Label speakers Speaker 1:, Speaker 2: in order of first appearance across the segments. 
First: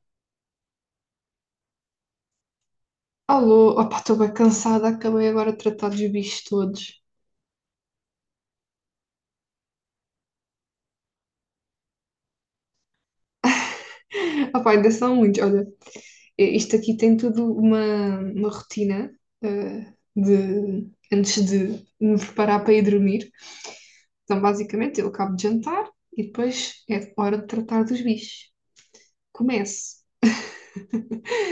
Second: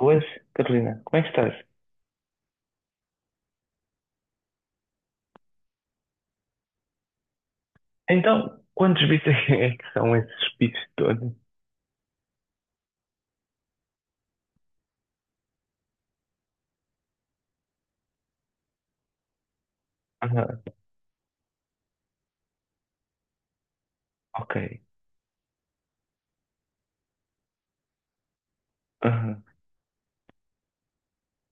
Speaker 1: Boas, Carolina, como é que estás?
Speaker 2: Alô, opá, estou bem cansada, acabei agora de tratar dos bichos todos.
Speaker 1: Então, quantos bits é que são esses bits todos?
Speaker 2: Opá, ainda são muitos, olha, isto aqui tem tudo uma rotina
Speaker 1: Ah,
Speaker 2: antes de me preparar para ir dormir. Então,
Speaker 1: ok.
Speaker 2: basicamente, eu acabo de jantar e depois é hora de tratar dos bichos.
Speaker 1: Aham,
Speaker 2: Começo,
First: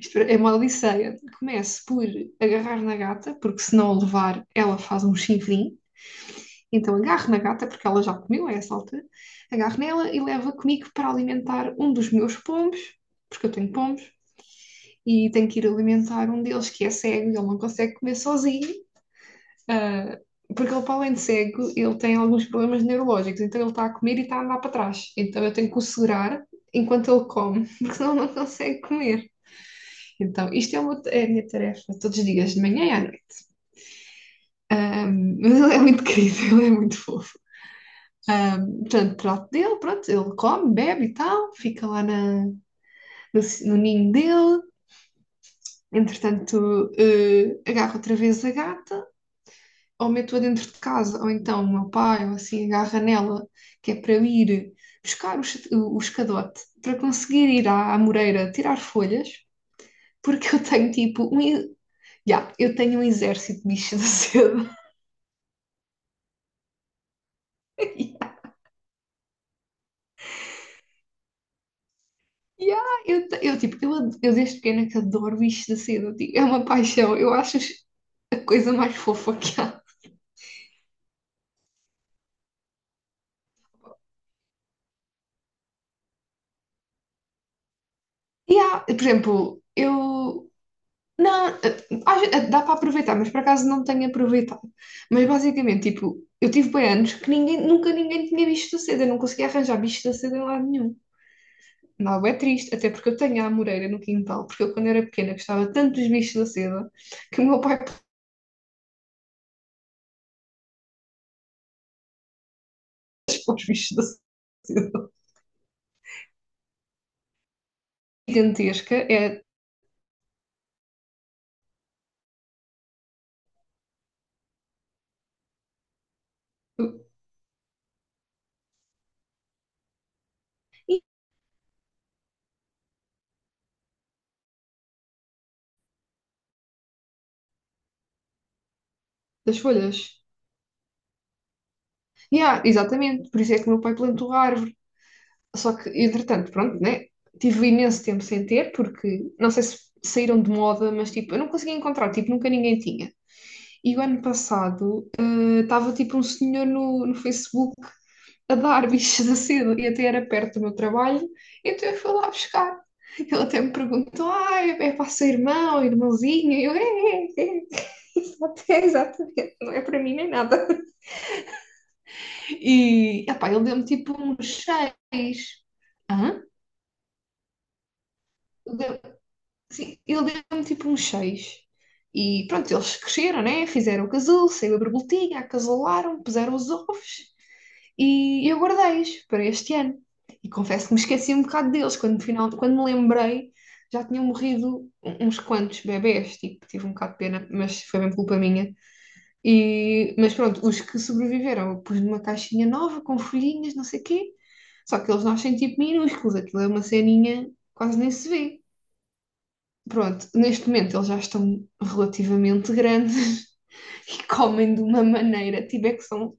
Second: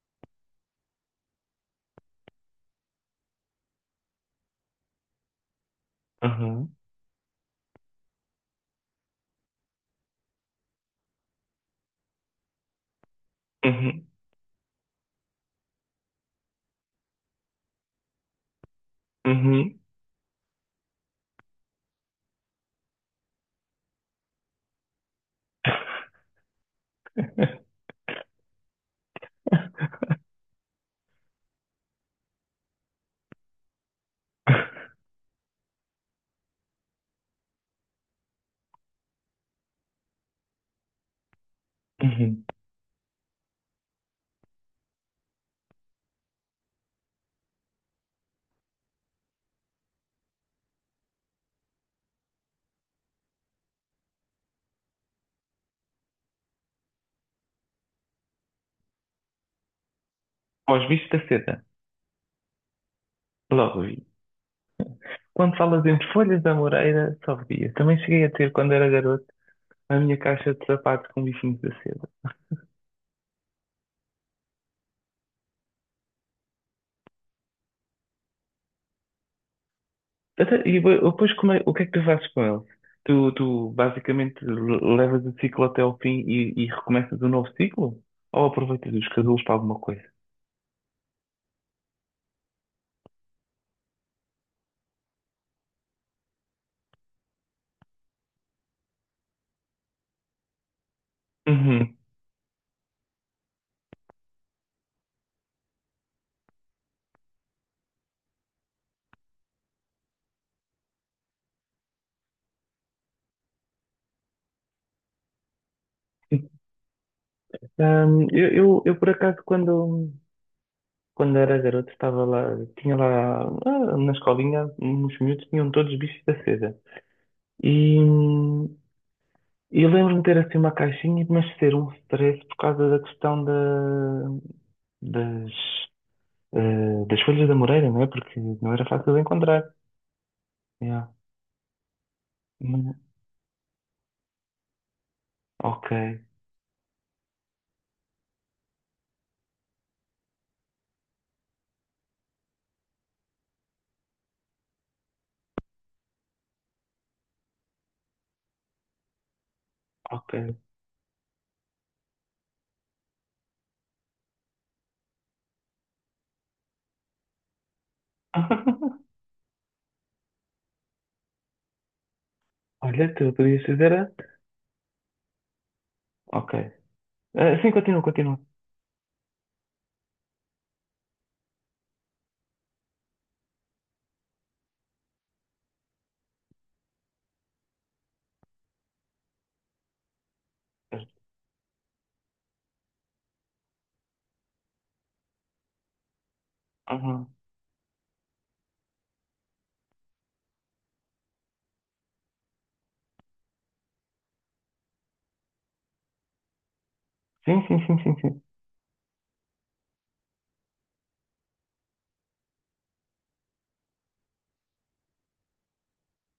Speaker 2: isto é uma odisseia, começo por agarrar na gata, porque se não a levar, ela faz um chifrinho.
Speaker 1: aham,
Speaker 2: Então agarro na gata, porque ela já comeu a essa altura, agarro nela e levo-a comigo para alimentar um dos meus pombos, porque eu tenho pombos,
Speaker 1: uhum,
Speaker 2: e tenho que ir alimentar um deles que é cego e ele não consegue comer sozinho,
Speaker 1: uhum,
Speaker 2: ah, porque ele, para além de cego, ele tem alguns problemas neurológicos, então ele está a comer e está a andar para trás. Então eu tenho que o segurar enquanto ele come, porque senão ele não consegue comer. Então isto é a minha tarefa todos os dias, de manhã e à noite. Ah, mas ele é muito querido, ele é muito fofo. Portanto, trato dele, pronto, ele come, bebe e tal, fica lá
Speaker 1: uhum.
Speaker 2: na, no, no ninho dele. Entretanto, agarro outra vez a gata, ou meto-a dentro de casa, ou então o meu pai, ou assim, agarra nela, que é para eu ir buscar o escadote, para conseguir ir à Moreira tirar folhas, porque
Speaker 1: Aos bichos da seda,
Speaker 2: eu tenho um exército de
Speaker 1: logo
Speaker 2: bichos
Speaker 1: vi.
Speaker 2: da seda.
Speaker 1: Quando falas entre folhas da moreira, só via. Também cheguei a ter, quando era garoto, a minha caixa de sapatos com bichinhos da seda.
Speaker 2: Ya, eu, eu, tipo, eu, eu desde pequena que adoro bichos da seda, tipo, é uma paixão. Eu acho, a coisa mais fofa que há.
Speaker 1: Depois, o que é que tu fazes com eles? Tu basicamente levas o ciclo até ao fim e recomeças um novo ciclo? Ou
Speaker 2: E há,
Speaker 1: aproveitas
Speaker 2: por
Speaker 1: os
Speaker 2: exemplo,
Speaker 1: casulos para alguma
Speaker 2: eu.
Speaker 1: coisa?
Speaker 2: Não, dá para aproveitar, mas por acaso não tenho aproveitado. Mas basicamente, tipo, eu tive bem anos que nunca ninguém tinha bicho da seda, eu não conseguia arranjar bicho da seda em lado nenhum.
Speaker 1: Uhum.
Speaker 2: Não, é triste, até porque eu tenho a amoreira no quintal, porque eu quando era pequena gostava tanto dos bichos da seda que o meu pai pôs os bichos da seda.
Speaker 1: Eu, eu,
Speaker 2: Gigantesca
Speaker 1: eu, por
Speaker 2: é
Speaker 1: acaso, quando era garoto, estava lá, tinha lá, na escolinha, uns miúdos tinham todos bichos da seda. E, eu lembro-me de ter assim uma
Speaker 2: e
Speaker 1: caixinha, mas ser um stress por causa da questão da, das, eh, das folhas da Moreira, não é? Porque não era fácil de
Speaker 2: das
Speaker 1: encontrar.
Speaker 2: folhas.
Speaker 1: Yeah.
Speaker 2: Yeah,
Speaker 1: Hum.
Speaker 2: exatamente, por isso é que o meu pai plantou a árvore. Só
Speaker 1: Ok,
Speaker 2: que, entretanto, pronto, né? Tive imenso tempo sem ter, porque não sei se saíram de moda, mas tipo, eu não conseguia encontrar, tipo, nunca ninguém tinha. E o ano passado estava tipo um senhor no Facebook a dar bichos da seda e até era
Speaker 1: ok.
Speaker 2: perto do meu trabalho, então eu fui lá buscar. Ele até me perguntou: ah, é para o seu irmão, irmãozinho? E eu, é, é, é, é, exatamente, não é para mim nem nada.
Speaker 1: Olha,
Speaker 2: E,
Speaker 1: tu
Speaker 2: epá,
Speaker 1: podias
Speaker 2: ele deu-me tipo uns seis. Hã?
Speaker 1: Ok. Ah, sim, continua, continua.
Speaker 2: Sim, ele deu-me tipo uns seis. E pronto, eles cresceram, né? Fizeram o casulo, saiu a borboletinha, acasolaram puseram os ovos e eu guardei-os para este ano. E confesso que me esqueci um bocado deles. Quando, no final, quando me lembrei, já tinham morrido uns quantos bebés, tipo, tive um bocado de
Speaker 1: Uhum.
Speaker 2: pena, mas foi bem culpa minha. E, mas pronto, os que sobreviveram, eu pus numa caixinha nova, com folhinhas, não sei o quê. Só que eles nascem tipo minúsculos, aquilo é uma ceninha,
Speaker 1: Sim, sim, sim,
Speaker 2: quase nem
Speaker 1: sim,
Speaker 2: se
Speaker 1: sim.
Speaker 2: vê pronto, neste momento eles já estão relativamente grandes e comem de uma maneira, tipo, é que são,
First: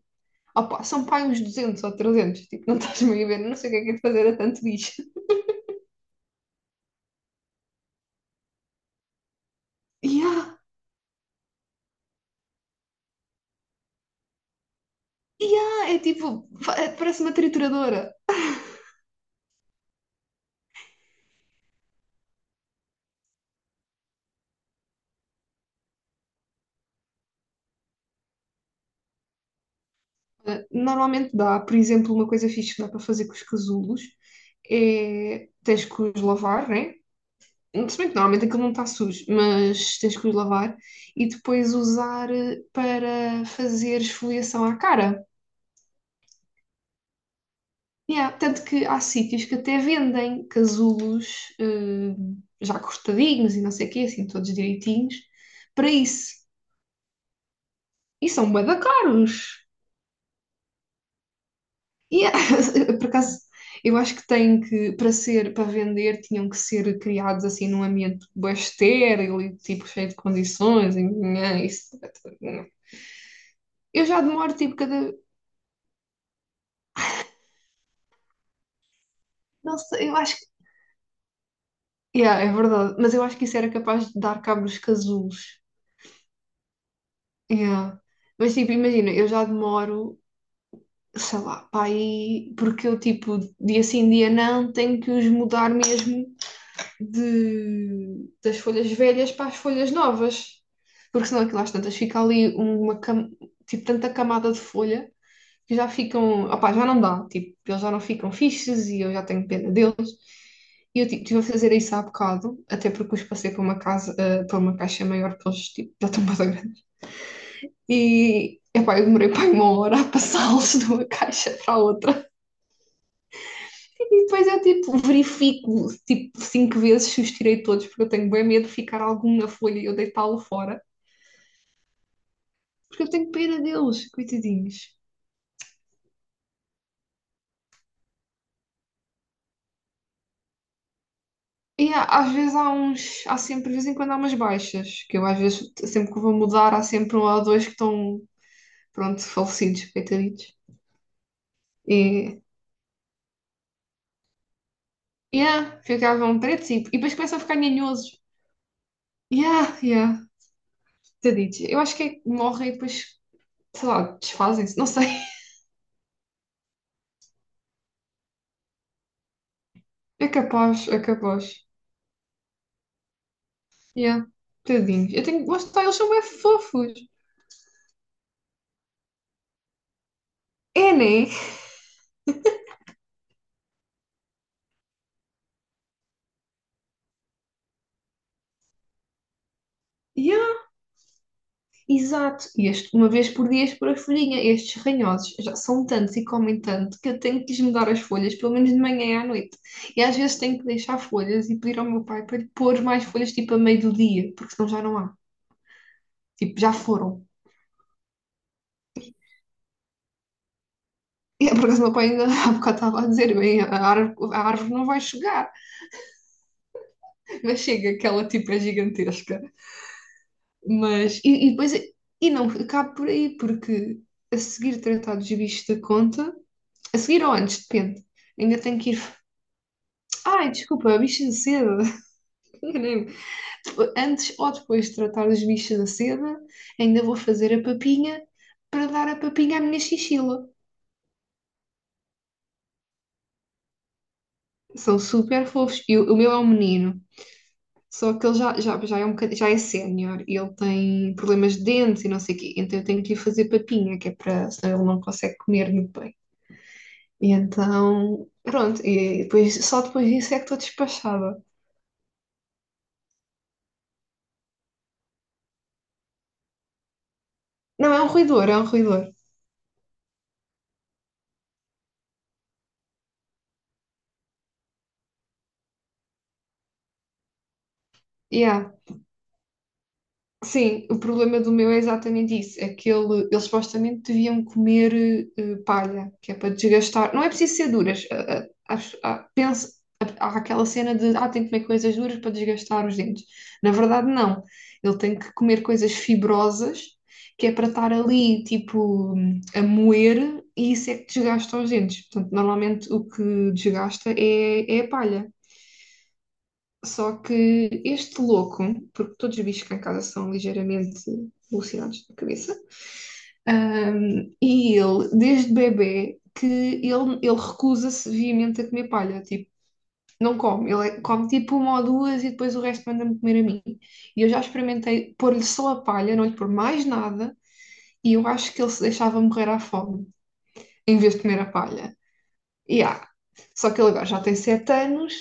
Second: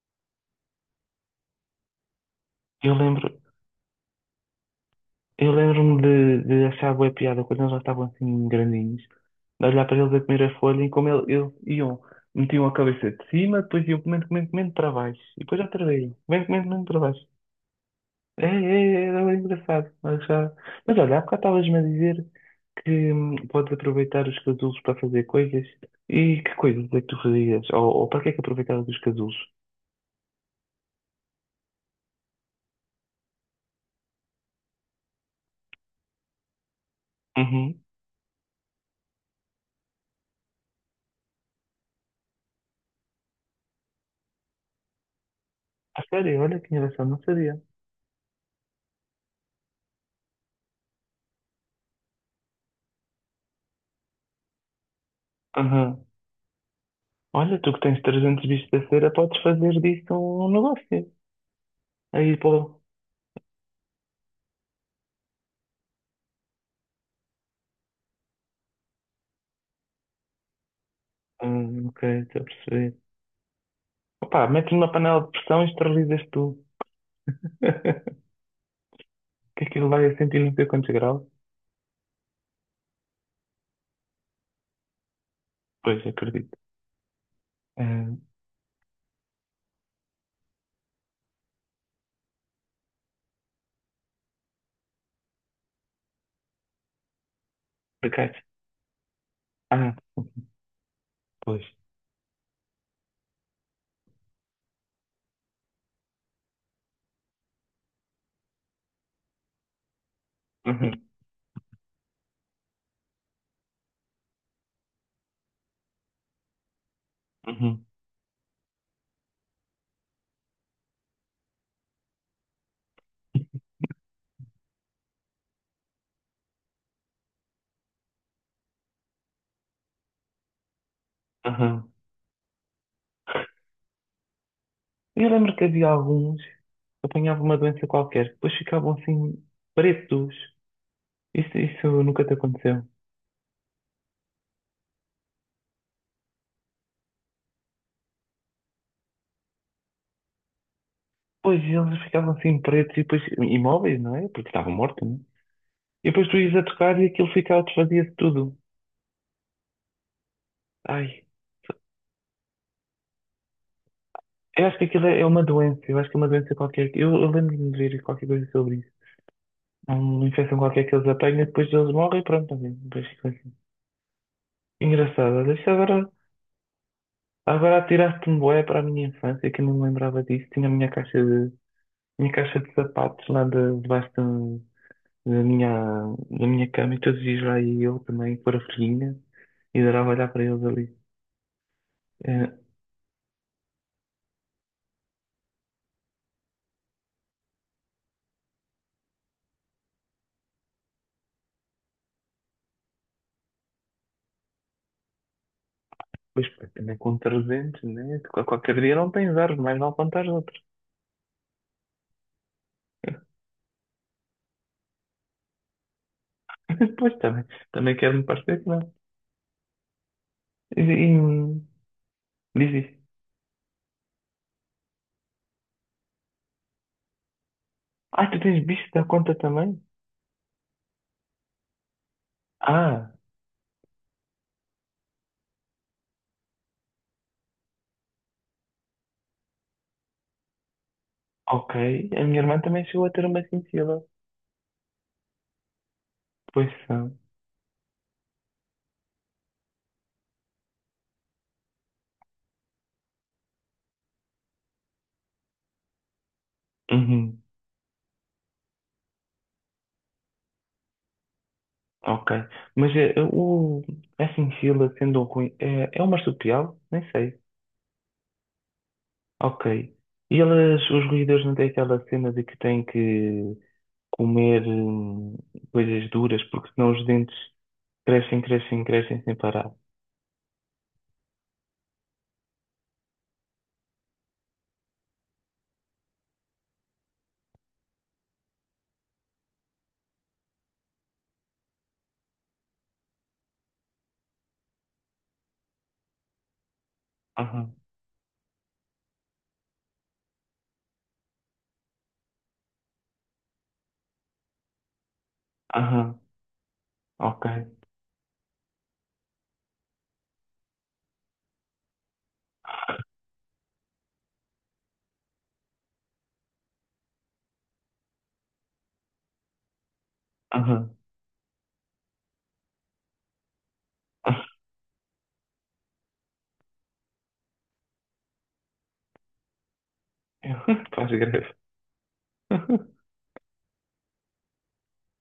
Speaker 2: opa, são pai uns 200 ou 300 tipo, não
Speaker 1: Eu
Speaker 2: estás meio
Speaker 1: lembro,
Speaker 2: a ver, não sei o que é de fazer a tanto bicho.
Speaker 1: Eu lembro-me de achar boa piada quando eles já estavam assim grandinhos, de olhar para eles a
Speaker 2: E há,
Speaker 1: comer a folha e eles iam, metiam a cabeça de cima, depois iam comendo, comendo, comendo para baixo, e
Speaker 2: e
Speaker 1: depois outra
Speaker 2: há, é
Speaker 1: vez,
Speaker 2: tipo,
Speaker 1: comendo, comendo, comendo para
Speaker 2: parece
Speaker 1: baixo.
Speaker 2: uma trituradora.
Speaker 1: É, é, é, era bem engraçado. Mas, já... mas olha, há bocado estavas-me a dizer que podes aproveitar os casulos para fazer coisas, e que coisas é que tu fazias? Ou para que é que aproveitavas os casulos?
Speaker 2: Normalmente dá, por exemplo, uma coisa fixe que dá para fazer com os casulos é, tens que os lavar, né?
Speaker 1: Uhum.
Speaker 2: Se bem que normalmente aquilo não está sujo, mas tens que os lavar e depois usar para fazer esfoliação à cara.
Speaker 1: A sério, olha que engraçado, não sabia.
Speaker 2: Yeah, tanto que há sítios que até vendem casulos já cortadinhos e não sei o quê, assim, todos direitinhos, para isso.
Speaker 1: Olha, tu que tens
Speaker 2: E
Speaker 1: 300
Speaker 2: são bué
Speaker 1: bichos
Speaker 2: da
Speaker 1: da cera,
Speaker 2: caros.
Speaker 1: podes fazer disso um negócio.
Speaker 2: Yeah.
Speaker 1: Aí, pô.
Speaker 2: Por acaso, eu acho que tem que, para ser, para vender, tinham que ser criados assim num ambiente bué estéril e tipo cheio de condições. E, nhã, isso.
Speaker 1: Ok, estou a perceber.
Speaker 2: Eu já
Speaker 1: Opa,
Speaker 2: demoro
Speaker 1: metes
Speaker 2: tipo
Speaker 1: numa
Speaker 2: cada.
Speaker 1: panela de pressão e esterilizas tu. Que
Speaker 2: Não
Speaker 1: aquilo vai
Speaker 2: sei,
Speaker 1: a
Speaker 2: eu acho
Speaker 1: sentir
Speaker 2: que.
Speaker 1: não sei quantos graus.
Speaker 2: Yeah, é verdade, mas eu acho que isso era capaz de dar cabo dos casulos.
Speaker 1: Pois, acredito.
Speaker 2: Yeah.
Speaker 1: Hum,
Speaker 2: Mas tipo, imagina, eu já demoro, sei lá, para aí, porque eu tipo, dia sim, dia não, tenho que os mudar mesmo
Speaker 1: por
Speaker 2: de,
Speaker 1: acaso.
Speaker 2: das folhas velhas para as
Speaker 1: Ah,
Speaker 2: folhas novas. Porque senão aquilo
Speaker 1: pois.
Speaker 2: às tantas fica ali tipo, tanta camada de folha que já ficam, opá, já não dá, tipo, eles já não ficam fixes e eu já tenho pena deles.
Speaker 1: Uhum,
Speaker 2: E eu tipo, estive a fazer isso há bocado, até porque os passei para uma casa, eh, para uma caixa maior, porque eles tipo, já estão mais grandes.
Speaker 1: uhum,
Speaker 2: E, epá, eu demorei para uma hora a passá-los de uma caixa para a outra. E depois eu, tipo, verifico, tipo, cinco vezes se os tirei todos, porque eu tenho bem medo de ficar algum na folha e eu deitá-lo fora.
Speaker 1: uhum.
Speaker 2: Porque eu tenho pena deles, coitadinhos.
Speaker 1: Eu lembro que havia alguns que apanhavam uma doença qualquer, depois ficavam assim pretos. Isso
Speaker 2: E há-
Speaker 1: nunca
Speaker 2: às
Speaker 1: te
Speaker 2: vezes há
Speaker 1: aconteceu?
Speaker 2: uns, há sempre, de vez em quando há umas baixas, que eu às vezes, sempre que vou mudar, há sempre um ou dois que estão, pronto, falecidos, coitaditos.
Speaker 1: Pois, eles ficavam
Speaker 2: E,
Speaker 1: assim pretos e depois imóveis, não é? Porque estavam mortos.
Speaker 2: yeah,
Speaker 1: E depois tu
Speaker 2: ficavam
Speaker 1: ias a
Speaker 2: pretos e
Speaker 1: tocar e
Speaker 2: depois
Speaker 1: aquilo
Speaker 2: começam a ficar
Speaker 1: ficava, desfazia-se
Speaker 2: ninhosos.
Speaker 1: tudo.
Speaker 2: Yeah, yeah,
Speaker 1: Ai,
Speaker 2: coitaditos. Eu acho que é que morrem e depois sei lá,
Speaker 1: eu acho
Speaker 2: desfazem-se,
Speaker 1: que
Speaker 2: não
Speaker 1: aquilo
Speaker 2: sei.
Speaker 1: é uma doença, eu acho que é uma doença qualquer. Eu lembro-me de ver qualquer coisa sobre isso. É uma
Speaker 2: É
Speaker 1: infecção qualquer
Speaker 2: capaz,
Speaker 1: que
Speaker 2: é
Speaker 1: eles apanham,
Speaker 2: capaz.
Speaker 1: depois eles morrem e pronto, também. Depois ficam assim.
Speaker 2: Yeah, tadinhos. Eu
Speaker 1: Engraçado,
Speaker 2: tenho,
Speaker 1: olha,
Speaker 2: lá está, eles são bem fofos.
Speaker 1: agora atiraste-me bué para a minha infância, que eu não me lembrava disso. Tinha a minha
Speaker 2: É, né?
Speaker 1: minha caixa de sapatos lá debaixo da minha, da minha cama e todos os dias lá ia eu também, pôr a folhinha e adorava olhar para
Speaker 2: Yeah,
Speaker 1: eles ali.
Speaker 2: exato.
Speaker 1: Eh,
Speaker 2: E este, uma vez por dia por a folhinha. Estes ranhosos já são tantos e comem tanto que eu tenho que lhes mudar as folhas, pelo menos de manhã e à noite. E às vezes tenho que deixar folhas e pedir ao meu pai para lhe pôr mais folhas, tipo a meio do dia, porque senão já não há.
Speaker 1: pois,
Speaker 2: Tipo,
Speaker 1: pá,
Speaker 2: já
Speaker 1: também com
Speaker 2: foram.
Speaker 1: 300, né? Qualquer dia não tens árvore, mais mal plantar outras.
Speaker 2: E é por acaso, o meu pai ainda há bocado estava a dizer: bem, a árvore não vai chegar,
Speaker 1: Pois, também,
Speaker 2: mas chega,
Speaker 1: também quero-me
Speaker 2: aquela tipo é
Speaker 1: parecer que não.
Speaker 2: gigantesca.
Speaker 1: E,
Speaker 2: Mas, e
Speaker 1: e-
Speaker 2: depois, e não
Speaker 1: diz
Speaker 2: acabo
Speaker 1: isso.
Speaker 2: por aí, porque a seguir tratar dos bichos da conta, a seguir ou antes, depende,
Speaker 1: Ah, tu
Speaker 2: ainda
Speaker 1: tens
Speaker 2: tenho
Speaker 1: bicho
Speaker 2: que ir.
Speaker 1: da conta também?
Speaker 2: Ai, desculpa, bicho da seda.
Speaker 1: Ah,
Speaker 2: Enganei-me. Antes ou depois de tratar os bichos da seda, ainda vou fazer a papinha para dar a papinha à minha chinchila.
Speaker 1: ok. A minha irmã também chegou a ter uma cintila.
Speaker 2: São super fofos. E o meu é um
Speaker 1: Pois
Speaker 2: menino,
Speaker 1: são.
Speaker 2: só que ele já é sénior e ele tem problemas de dentes e não sei o quê. Então eu tenho que lhe fazer papinha, que é para, senão ele não consegue comer muito bem. E
Speaker 1: Uhum,
Speaker 2: então, pronto, e depois, só depois disso é que estou despachada.
Speaker 1: ok. Mas a cintila, sendo um ruim, é uma marsupial? Nem sei.
Speaker 2: Não, é um ruidor, é um ruidor.
Speaker 1: Ok. E elas, os ruídos não têm aquela cena de que têm que comer coisas duras, porque senão os dentes crescem,
Speaker 2: Yeah.
Speaker 1: crescem, crescem sem parar.
Speaker 2: Sim, o problema do meu é exatamente isso. É que ele, eles supostamente deviam comer palha, que é para desgastar. Não é preciso ser duras. Penso, há aquela cena de tem que comer coisas duras para desgastar os dentes. Na verdade, não. Ele tem que comer coisas fibrosas, que é para
Speaker 1: Aham,
Speaker 2: estar ali, tipo, a moer, e isso é que desgasta os dentes. Portanto, normalmente o que desgasta é, é a palha.
Speaker 1: aham,
Speaker 2: Só
Speaker 1: ok,
Speaker 2: que este louco, porque todos os bichos cá em casa são ligeiramente alucinados da cabeça, e ele, desde bebê, que ele recusa-se veemente a comer palha, tipo, não come, ele
Speaker 1: aham,
Speaker 2: é- come tipo uma ou duas e depois o resto manda-me comer a mim. E eu já experimentei pôr-lhe só a palha, não lhe pôr mais nada, e eu acho que ele se deixava morrer à fome, em
Speaker 1: faz
Speaker 2: vez de comer a
Speaker 1: greve.
Speaker 2: palha. E há. Só que ele agora já tem 7 anos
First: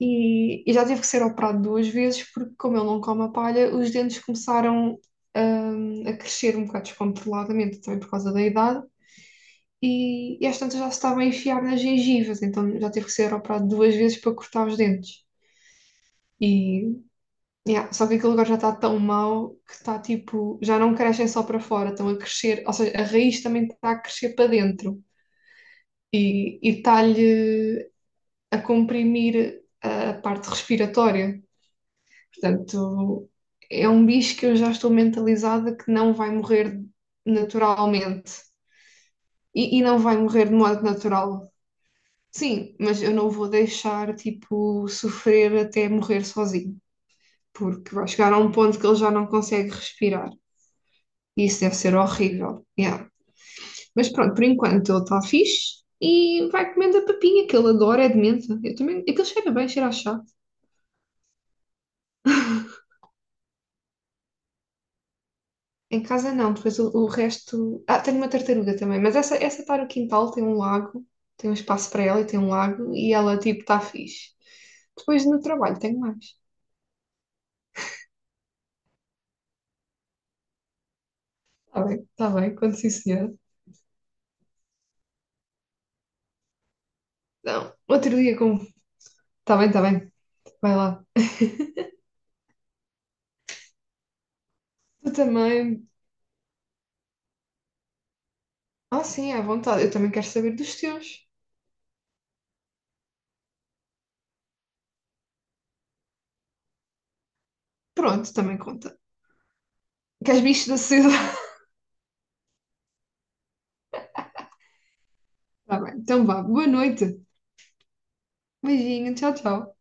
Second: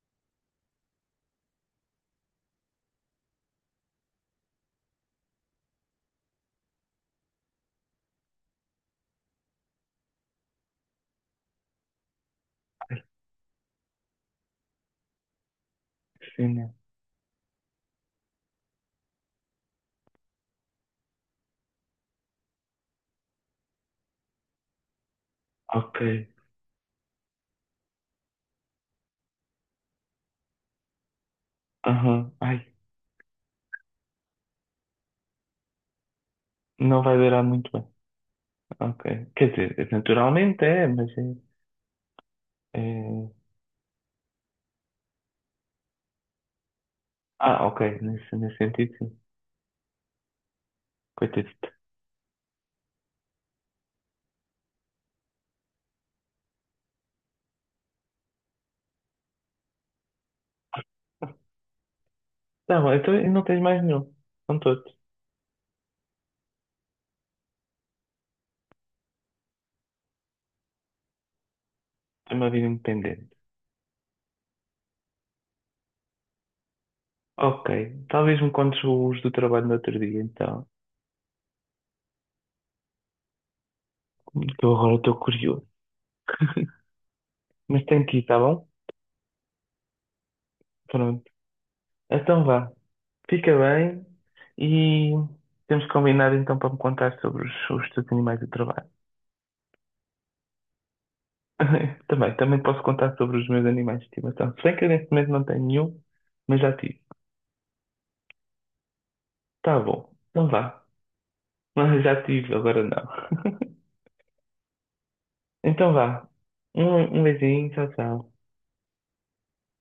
Speaker 2: e já tive que ser operado duas vezes, porque como ele não come a palha, os dentes começaram, a crescer um bocado descontroladamente, também por causa da idade, e às tantas já se estava a enfiar nas gengivas, então já tive que ser operado duas vezes para cortar os dentes.
Speaker 1: Sim, né?
Speaker 2: E, yeah, só que aquele lugar já está tão mau que está tipo, já não crescem só para fora, estão a crescer, ou seja, a raiz também está a crescer para dentro
Speaker 1: Ok,
Speaker 2: e está-lhe a comprimir a parte respiratória.
Speaker 1: aham, ai,
Speaker 2: Portanto, é um bicho que eu já estou mentalizada que não vai morrer
Speaker 1: não vai durar muito bem.
Speaker 2: naturalmente
Speaker 1: Ok, quer
Speaker 2: e
Speaker 1: dizer,
Speaker 2: não vai morrer de
Speaker 1: naturalmente
Speaker 2: modo
Speaker 1: é, mas é.
Speaker 2: natural. Sim, mas eu não
Speaker 1: é-
Speaker 2: vou deixar, tipo, sofrer até morrer sozinho,
Speaker 1: Ah, ok,
Speaker 2: porque vai chegar
Speaker 1: nesse,
Speaker 2: a um
Speaker 1: nesse
Speaker 2: ponto que
Speaker 1: sentido,
Speaker 2: ele já
Speaker 1: sim.
Speaker 2: não consegue respirar. E isso
Speaker 1: Coitadito.
Speaker 2: deve ser horrível. Yeah. Mas pronto, por enquanto ele está fixe e vai comendo a papinha que ele adora, é de menta. Eu também, aquilo cheira bem, cheira a chá.
Speaker 1: Tá bom, então e não tens mais nenhum. São todos.
Speaker 2: Em casa não, depois o resto. Ah, tenho uma tartaruga também, mas essa está no quintal, tem um lago, tem um espaço para ela e
Speaker 1: Tem
Speaker 2: tem um
Speaker 1: uma vida
Speaker 2: lago, e
Speaker 1: independente.
Speaker 2: ela tipo está fixe. Depois no trabalho tenho mais.
Speaker 1: Ok, talvez me contes os do trabalho no outro dia, então.
Speaker 2: Está bem, quando sim, senhora.
Speaker 1: Que eu agora estou curioso.
Speaker 2: Não,
Speaker 1: Mas tem
Speaker 2: outro
Speaker 1: que ir,
Speaker 2: dia
Speaker 1: tá
Speaker 2: como.
Speaker 1: bom?
Speaker 2: Está bem, vai lá.
Speaker 1: Pronto. Então vá. Fica bem e
Speaker 2: Tu
Speaker 1: temos
Speaker 2: também.
Speaker 1: combinado então para me contar sobre os teus animais de trabalho.
Speaker 2: Ah, sim, é à vontade, eu também quero saber dos teus.
Speaker 1: Também, também posso contar sobre os meus animais de estimação. Se bem que eu neste momento não tenho nenhum, mas já tive.
Speaker 2: Pronto, também conta.
Speaker 1: Tá bom.
Speaker 2: Queres
Speaker 1: Então
Speaker 2: bichos da
Speaker 1: vá.
Speaker 2: sociedade?
Speaker 1: Mas já tive, agora não.
Speaker 2: Está
Speaker 1: Então
Speaker 2: bem, então
Speaker 1: vá.
Speaker 2: vá, boa noite.
Speaker 1: Um beijinho, tchau, tchau.
Speaker 2: Beijinho, tchau, tchau.